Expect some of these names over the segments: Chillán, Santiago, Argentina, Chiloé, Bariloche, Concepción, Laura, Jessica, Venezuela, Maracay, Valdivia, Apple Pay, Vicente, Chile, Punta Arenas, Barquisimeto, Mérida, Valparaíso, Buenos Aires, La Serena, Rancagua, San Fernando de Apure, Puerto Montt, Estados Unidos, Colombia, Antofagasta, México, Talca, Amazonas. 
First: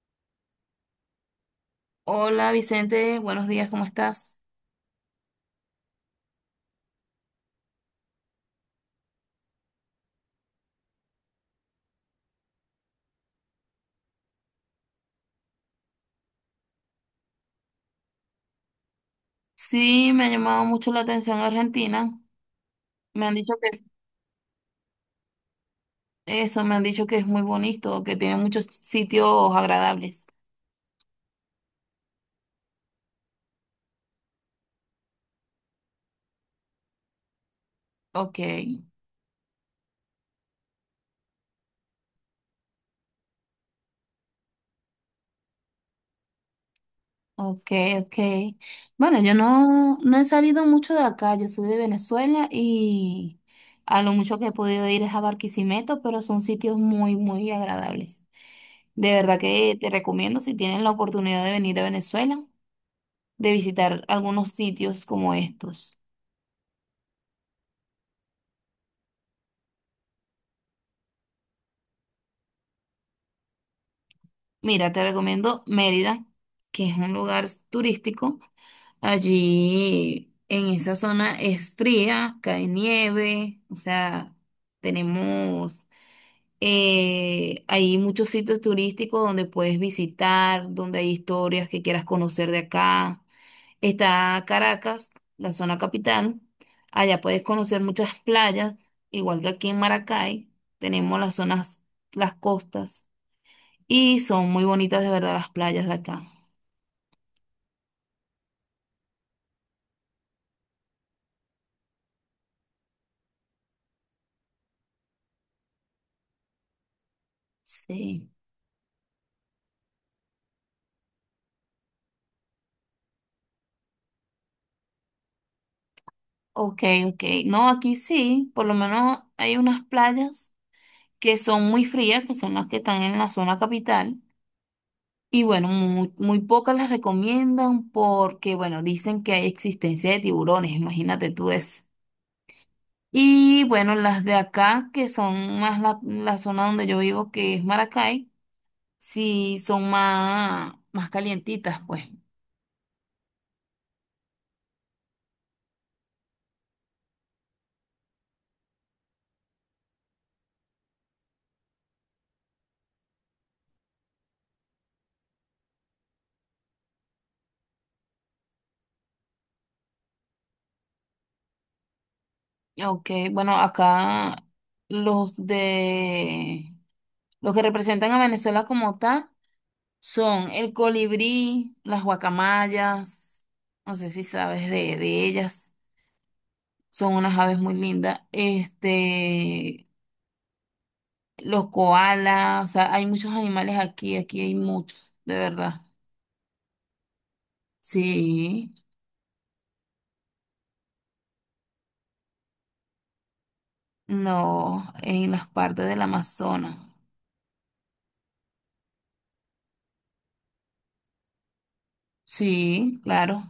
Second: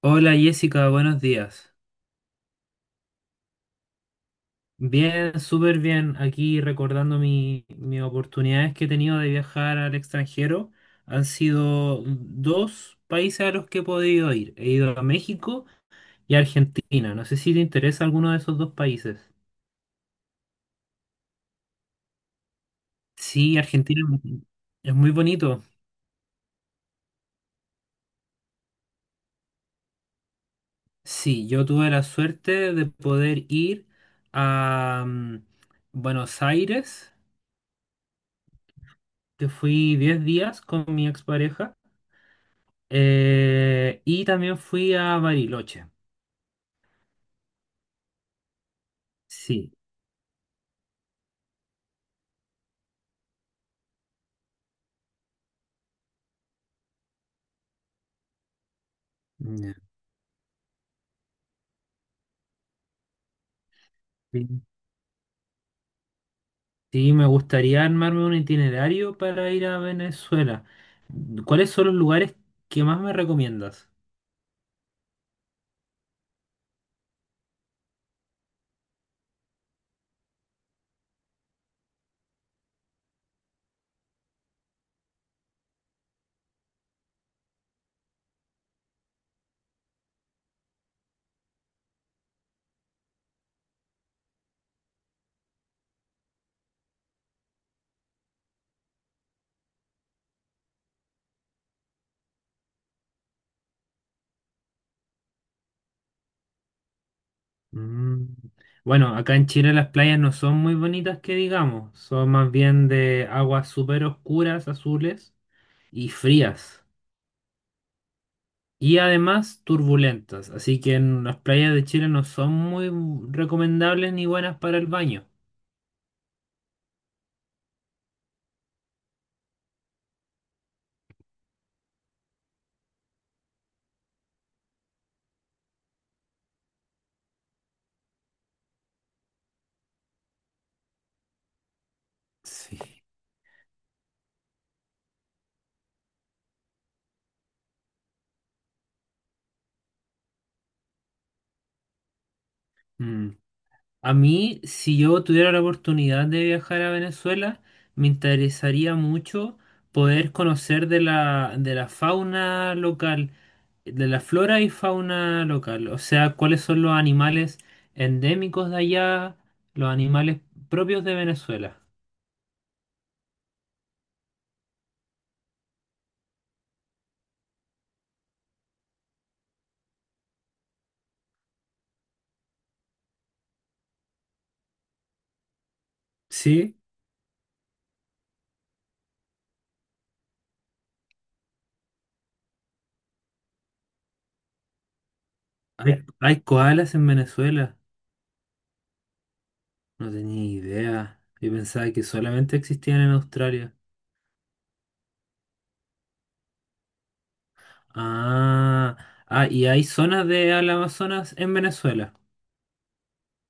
Hola Jessica, buenos días. Hola Vicente, buenos días, ¿cómo estás? Bien, súper bien. Aquí recordando mis oportunidades que he tenido de viajar al extranjero. Han sido dos países a los que he podido ir. He ido a México y a Argentina. No sé si te interesa alguno de esos dos países. Sí, me ha llamado mucho la atención Argentina. Me han dicho Sí, que es- Argentina es muy bonito. eso, me han dicho que es muy bonito, que tiene muchos sitios agradables. Sí, yo tuve la suerte de poder ir a Buenos Aires, Ok, que fui 10 días con mi expareja. Y también fui a Bariloche. ok, ok. Bueno, yo Sí. no, no he salido mucho de acá, yo soy de Venezuela y a lo mucho que he podido ir es a Barquisimeto, pero son sitios muy, muy agradables. De verdad Ya. que te recomiendo si tienes la oportunidad de venir a Venezuela, de visitar Sí, algunos sitios como estos. sí, me gustaría armarme un itinerario para ir a Venezuela. ¿Cuáles son los lugares que más me recomiendas? Mira, te recomiendo Mérida, que es un lugar turístico. Allí en esa zona es fría, cae nieve, o sea, tenemos, hay muchos sitios turísticos donde puedes visitar, donde hay historias que quieras conocer de acá. Está Caracas, la zona capital. Allá puedes conocer muchas playas, igual que aquí en Maracay. Tenemos las zonas, las costas. Y son muy bonitas de verdad las playas de acá. Mm. Bueno, acá en Chile las playas no son muy bonitas que digamos, son más bien de aguas súper oscuras, azules y frías. Sí. Y además turbulentas, así que en las playas de Chile no son muy recomendables ni buenas para el baño. Ok, ok. No, aquí sí, por lo menos hay unas playas que son muy frías, que son las que están en la zona capital. Y bueno, muy, muy pocas las recomiendan porque, bueno, dicen que hay existencia de tiburones, imagínate tú eso. Sí. Y bueno, las de acá, que son más la zona donde yo vivo, que es Maracay, sí son más, más calientitas, pues. Mm. A mí, si yo tuviera la oportunidad de viajar a Venezuela, me interesaría mucho poder conocer de la fauna local, de la flora y fauna local, o sea, cuáles son los animales endémicos de allá, los animales propios de Venezuela. Ok, bueno, acá los de los que representan a Venezuela como tal son el colibrí, las guacamayas, no sé si sabes de ellas, Sí, son unas aves muy lindas. Este, los koalas, o sea, hay muchos animales aquí, aquí hay muchos, de verdad. hay koalas en Venezuela. Sí, No tenía idea. Yo pensaba que solamente existían en Australia. no, en las partes del Amazonas. Ah, ah, y hay zonas de al Amazonas en Venezuela. Sí, claro.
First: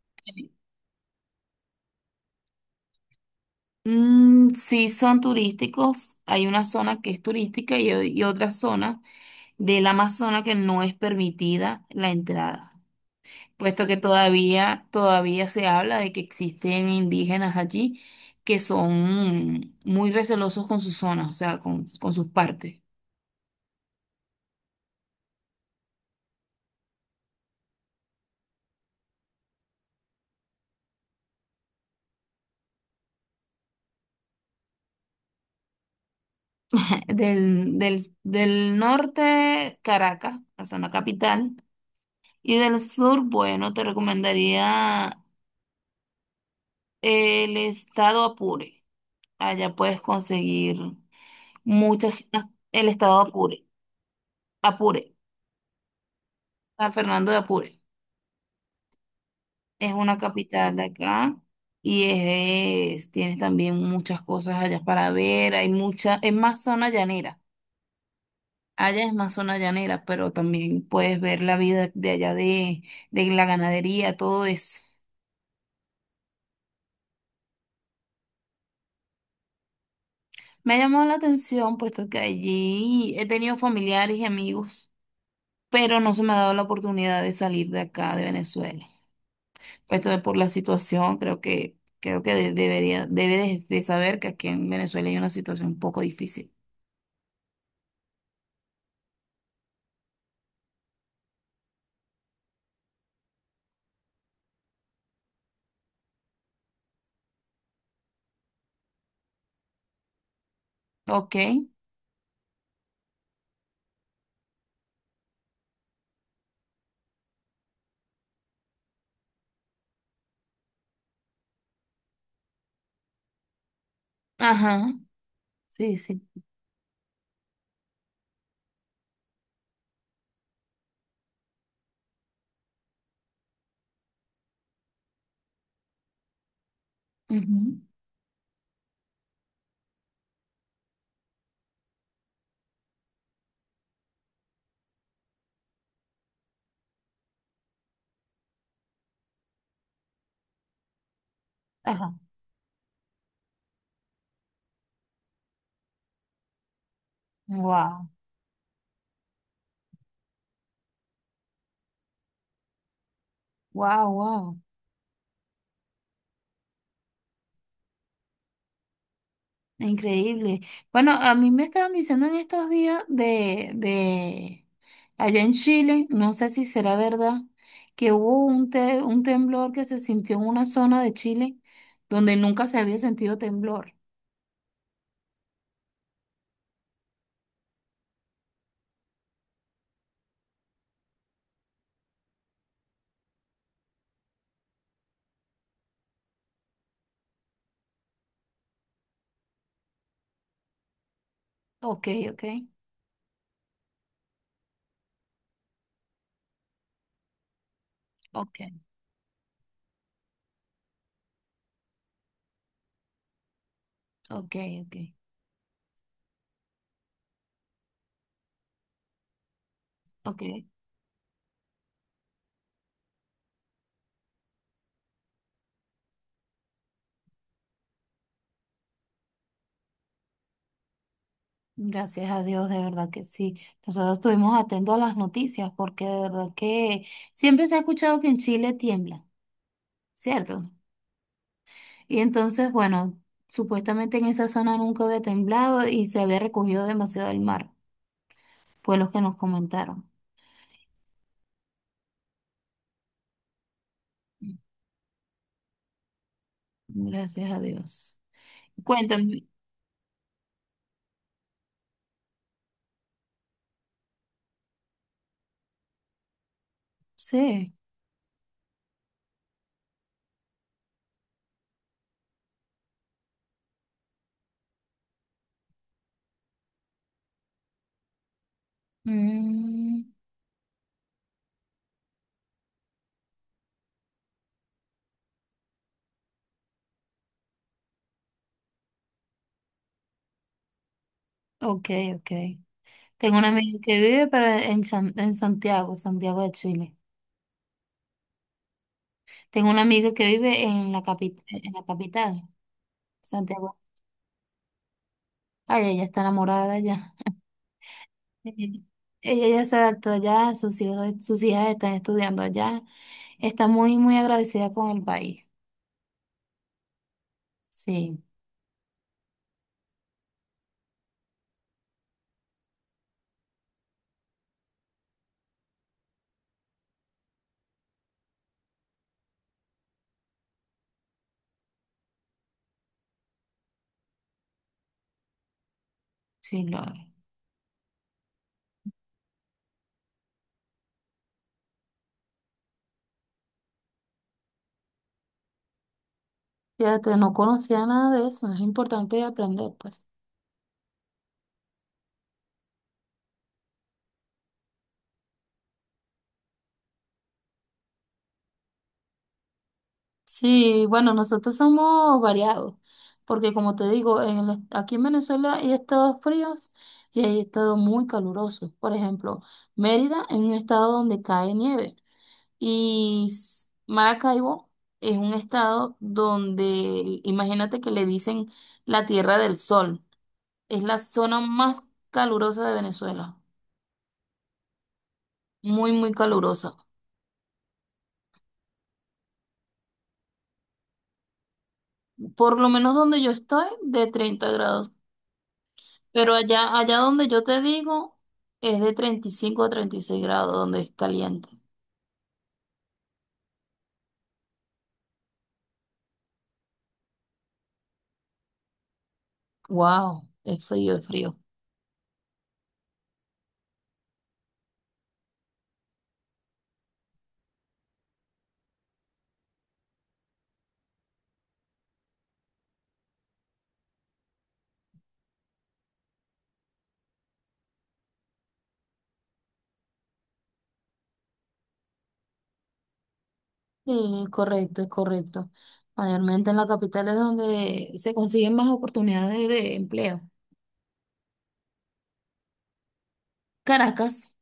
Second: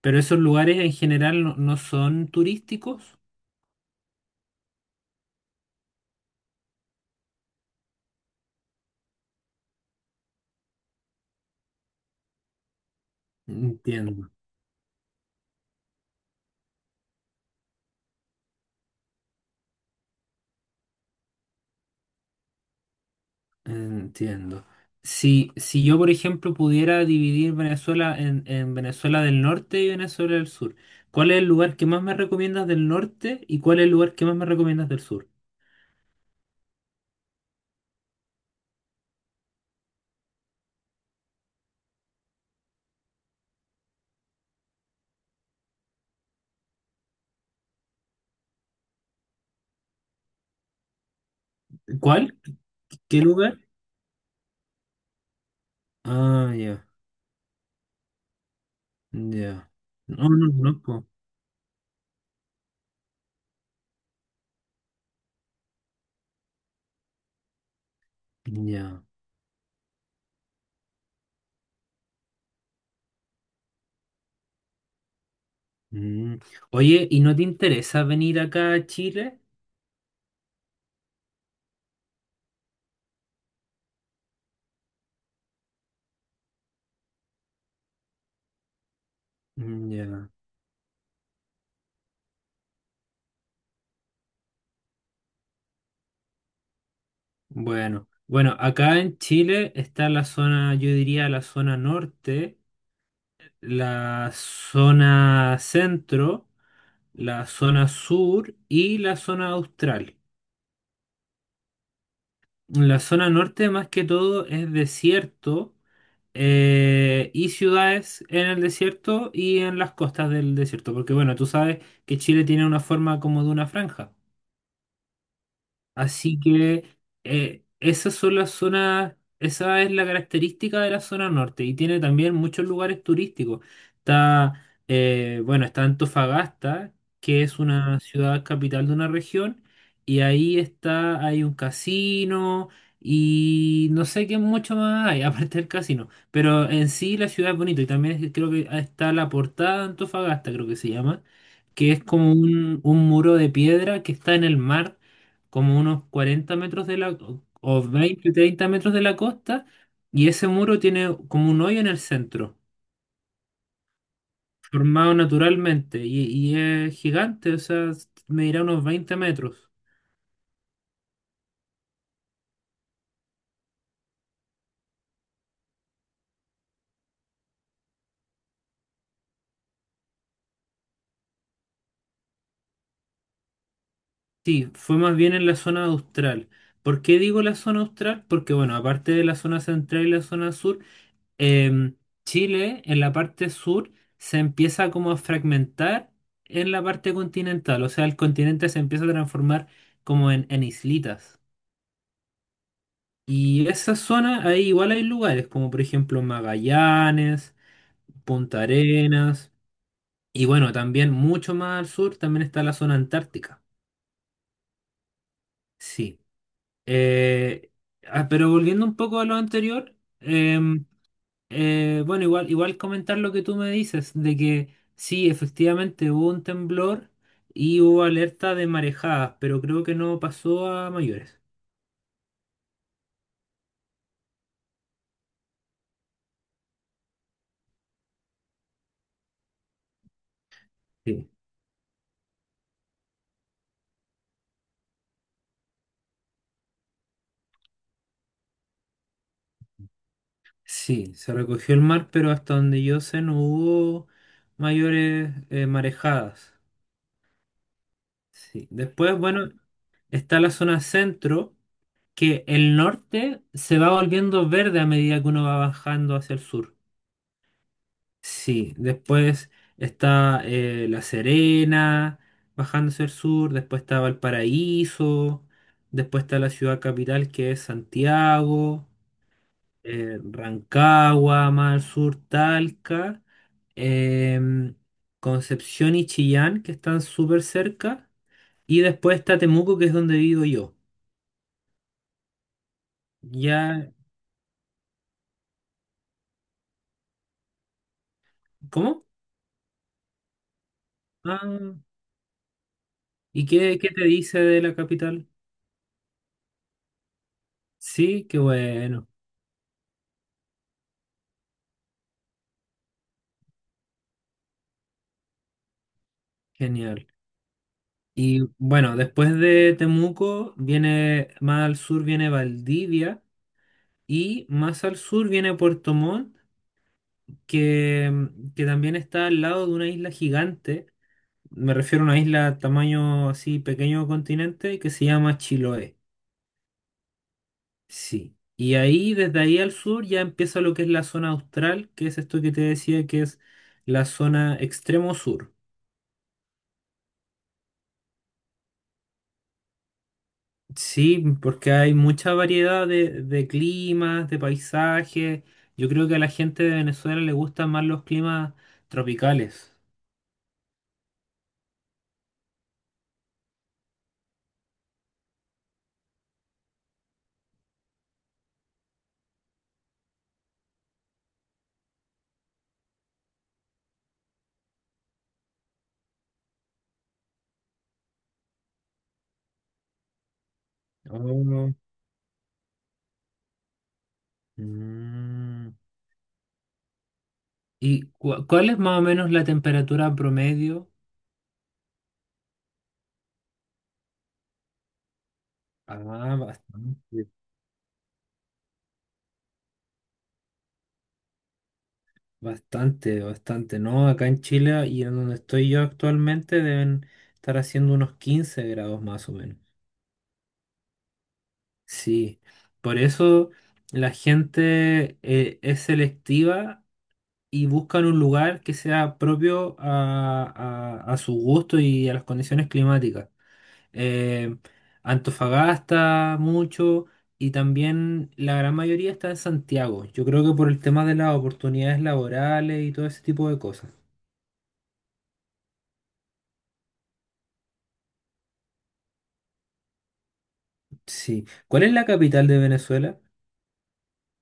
Pero esos lugares en general no, no son turísticos. Mm, sí, son turísticos. Hay una zona que es turística y, o- y otra zona del Amazonas que no es permitida la entrada, puesto que Entiendo, todavía se habla de que existen indígenas allí que son muy recelosos con sus zonas, o sea, con sus partes. entiendo. Si, si yo, por ejemplo, pudiera dividir Venezuela en Venezuela del Norte y Venezuela del Sur, ¿cuál es el lugar que más me recomiendas del norte y cuál es el lugar que más me recomiendas del sur? Del norte, Caracas, la zona capital, y del sur, bueno, te recomendaría el estado Apure. Allá puedes conseguir muchas ¿Cuál? zonas. El ¿Qué estado de lugar? Apure, Apure, Ah, ya, San Fernando de Apure, ya. es una No, no, no, capital de po. acá y es, tienes también muchas cosas allá para ver. Hay mucha, es más zona llanera. Allá Ya. es más zona llanera, pero también puedes ver la vida de allá de la ganadería, todo eso. Mm. Oye, ¿y no te interesa venir acá a Chile? Me ha llamado la atención, puesto que allí he tenido familiares y amigos, pero no se me ha dado la oportunidad de salir de acá, de Venezuela. Mm. Esto de Ya. por la situación, creo que de- debería, debes de saber que aquí en Venezuela hay una situación un poco difícil. Bueno, bueno, acá en Chile está la zona, yo diría la zona norte, la zona centro, la zona sur y la zona austral. Ok. La zona norte más que todo es desierto y ciudades en el desierto y en las costas del desierto, porque bueno, tú sabes que Chile tiene una forma como de una franja. Ajá. Sí, sí. Así que esas son las zonas, esa es la característica de la zona norte y tiene también muchos lugares turísticos. Está, bueno, está Antofagasta, que es Ujú. una ciudad capital de una región, y ahí está, hay un casino y no sé qué mucho más hay, aparte del casino. Pero en sí la ciudad es bonita y también creo que está la portada de Antofagasta, creo que se llama, que es Ajá. como un muro de piedra que está en el mar como unos 40 metros de la, o Wow. 20 30 metros de la costa, y ese muro tiene como un hoyo en el centro, Wow, wow. formado naturalmente, y es gigante, o sea, medirá unos 20 metros. Increíble. Bueno, a mí me estaban diciendo en estos días de allá en Chile, no sé si será verdad, que hubo un, te- un temblor que se sintió en una zona de Chile donde nunca se había sentido temblor. Sí, fue más bien en la zona austral. ¿Por qué digo la zona austral? Porque, bueno, aparte de la zona central y la zona sur, em, Chile en la parte sur se empieza como a fragmentar en la parte continental, o sea, el continente se empieza a transformar como en islitas. Ok, ok, Y esa zona, ahí igual hay lugares, como por ejemplo Magallanes, Punta ok, Arenas, y bueno, también mucho más al sur también está la zona antártica. ok, ok. Sí. Eh, pero volviendo un poco a lo anterior, Ok, em, bueno, igual, igual comentar lo que tú me dices, de que sí, efectivamente hubo un temblor y hubo alerta de marejadas, pero creo que no pasó a mayores. gracias a Dios, de verdad que sí. Nosotros estuvimos atentos a las noticias porque de verdad que siempre se ha escuchado que en Chile tiembla, ¿cierto? Sí. Y entonces, bueno, supuestamente en esa zona nunca había temblado y se había recogido demasiado el mar, fue lo que nos comentaron. Sí, se recogió el mar, pero hasta donde yo sé no hubo mayores marejadas. Gracias a Dios. Sí. Después, Cuéntame, bueno, está la zona centro, que el norte se va volviendo verde a medida que uno va bajando hacia el sur. sí. Sí, después está La Serena, bajando hacia el sur, después está Valparaíso, después está la ciudad capital que es Santiago. Mm, Rancagua, más al sur, Talca, em, Concepción y Chillán, que están súper cerca, y después está Temuco, que es donde vivo yo. ok, ok. Tengo una amiga Ya, que vive para, en, San- en Santiago, Santiago de Chile. ¿cómo? Tengo una amiga que vive en la capital, en Ah, la capital. ¿y Santiago. qué, te dice de la capital? Ay, ella está enamorada ya. Sí, qué Ella bueno, ella ya se adaptó allá, sus hijos, sus hijas están estudiando allá. Está muy, muy agradecida con el país. genial. Sí, Y bueno, después de Temuco viene, más al sur viene Valdivia y más al sur viene Puerto Montt, que, que también está al lado de una isla gigante. Me refiero a una isla tamaño así pequeño continente que se llama Chiloé. sí, Laura. Sí. Y ahí, desde ahí al sur, ya empieza lo que es la zona austral, que es esto que te decía que es la zona extremo sur. Fíjate, no conocía nada de eso. Es importante aprender, pues. Sí, porque hay mucha variedad de climas, de paisajes. Yo creo que a la gente de Venezuela le gustan más los climas tropicales. Sí, bueno, nosotros somos variados, porque como te digo, en el- est- aquí en Venezuela hay estados fríos y hay estados muy calurosos. Por ejemplo, Mérida es un estado donde cae nieve. Y s- Maracaibo es un estado donde, imagínate que le dicen la Tierra del Sol. Es la zona Oh. más calurosa de Venezuela. Mm. Muy, muy calurosa. ¿Y cuál es más o menos la temperatura promedio? Por lo menos donde yo estoy, de 30 grados. Pero Ah, allá, allá bastante. donde yo te digo, es de 35 a 36 grados, donde es caliente. Bastante, bastante, ¿no? Acá en Chile y en donde estoy yo actualmente deben estar haciendo unos 15 grados más o menos. Wow, es frío, es frío. Sí, por eso la gente es selectiva y buscan un lugar que sea propio a su gusto y a las condiciones climáticas. Eh, Antofagasta mucho y también la gran mayoría está en Santiago. Yo creo que por el tema de las oportunidades laborales y todo ese tipo de cosas. Sí, correcto, es correcto. Mayormente en la capital es donde se consiguen más oportunidades de empleo. Sí. ¿Cuál es la capital de Venezuela? Caracas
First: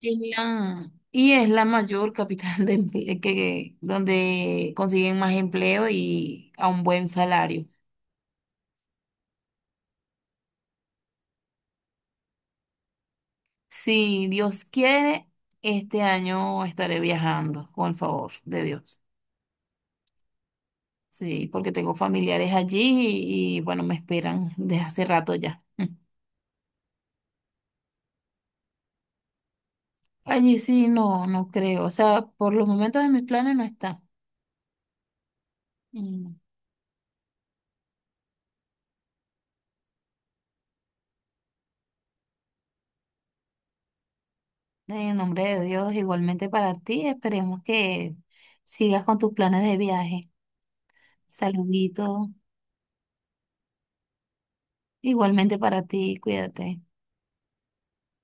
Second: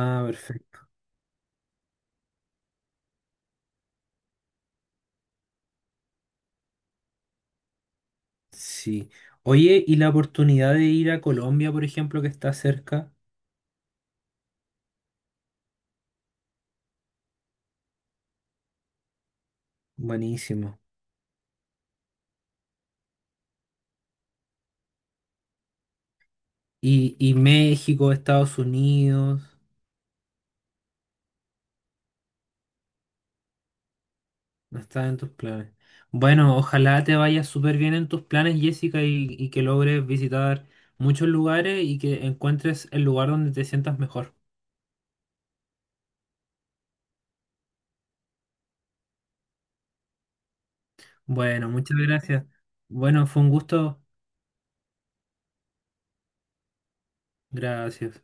es perfecto. la- y es la mayor capital de emple- que, donde consiguen más empleo y a un buen salario. Sí. Oye, ¿y la oportunidad de ir a Colombia, por ejemplo, que está cerca? Si Dios quiere, este año estaré viajando, con el favor de Dios. Buenísimo. Sí, porque tengo familiares allí y, bueno, me esperan desde hace rato ya. Y México, Estados Unidos, Mm. Allí sí, no, no creo. O sea, por los momentos de mis planes no está. no está en tus planes. Mm. Bueno, ojalá te vaya súper bien en tus planes, Jessica, y que logres visitar muchos lugares y que encuentres el lugar donde te sientas mejor. En nombre de Dios, igualmente para ti, esperemos que sigas con tus planes de viaje. Bueno, muchas Saludito. gracias. Bueno, fue un gusto. Igualmente para ti, cuídate. Gracias.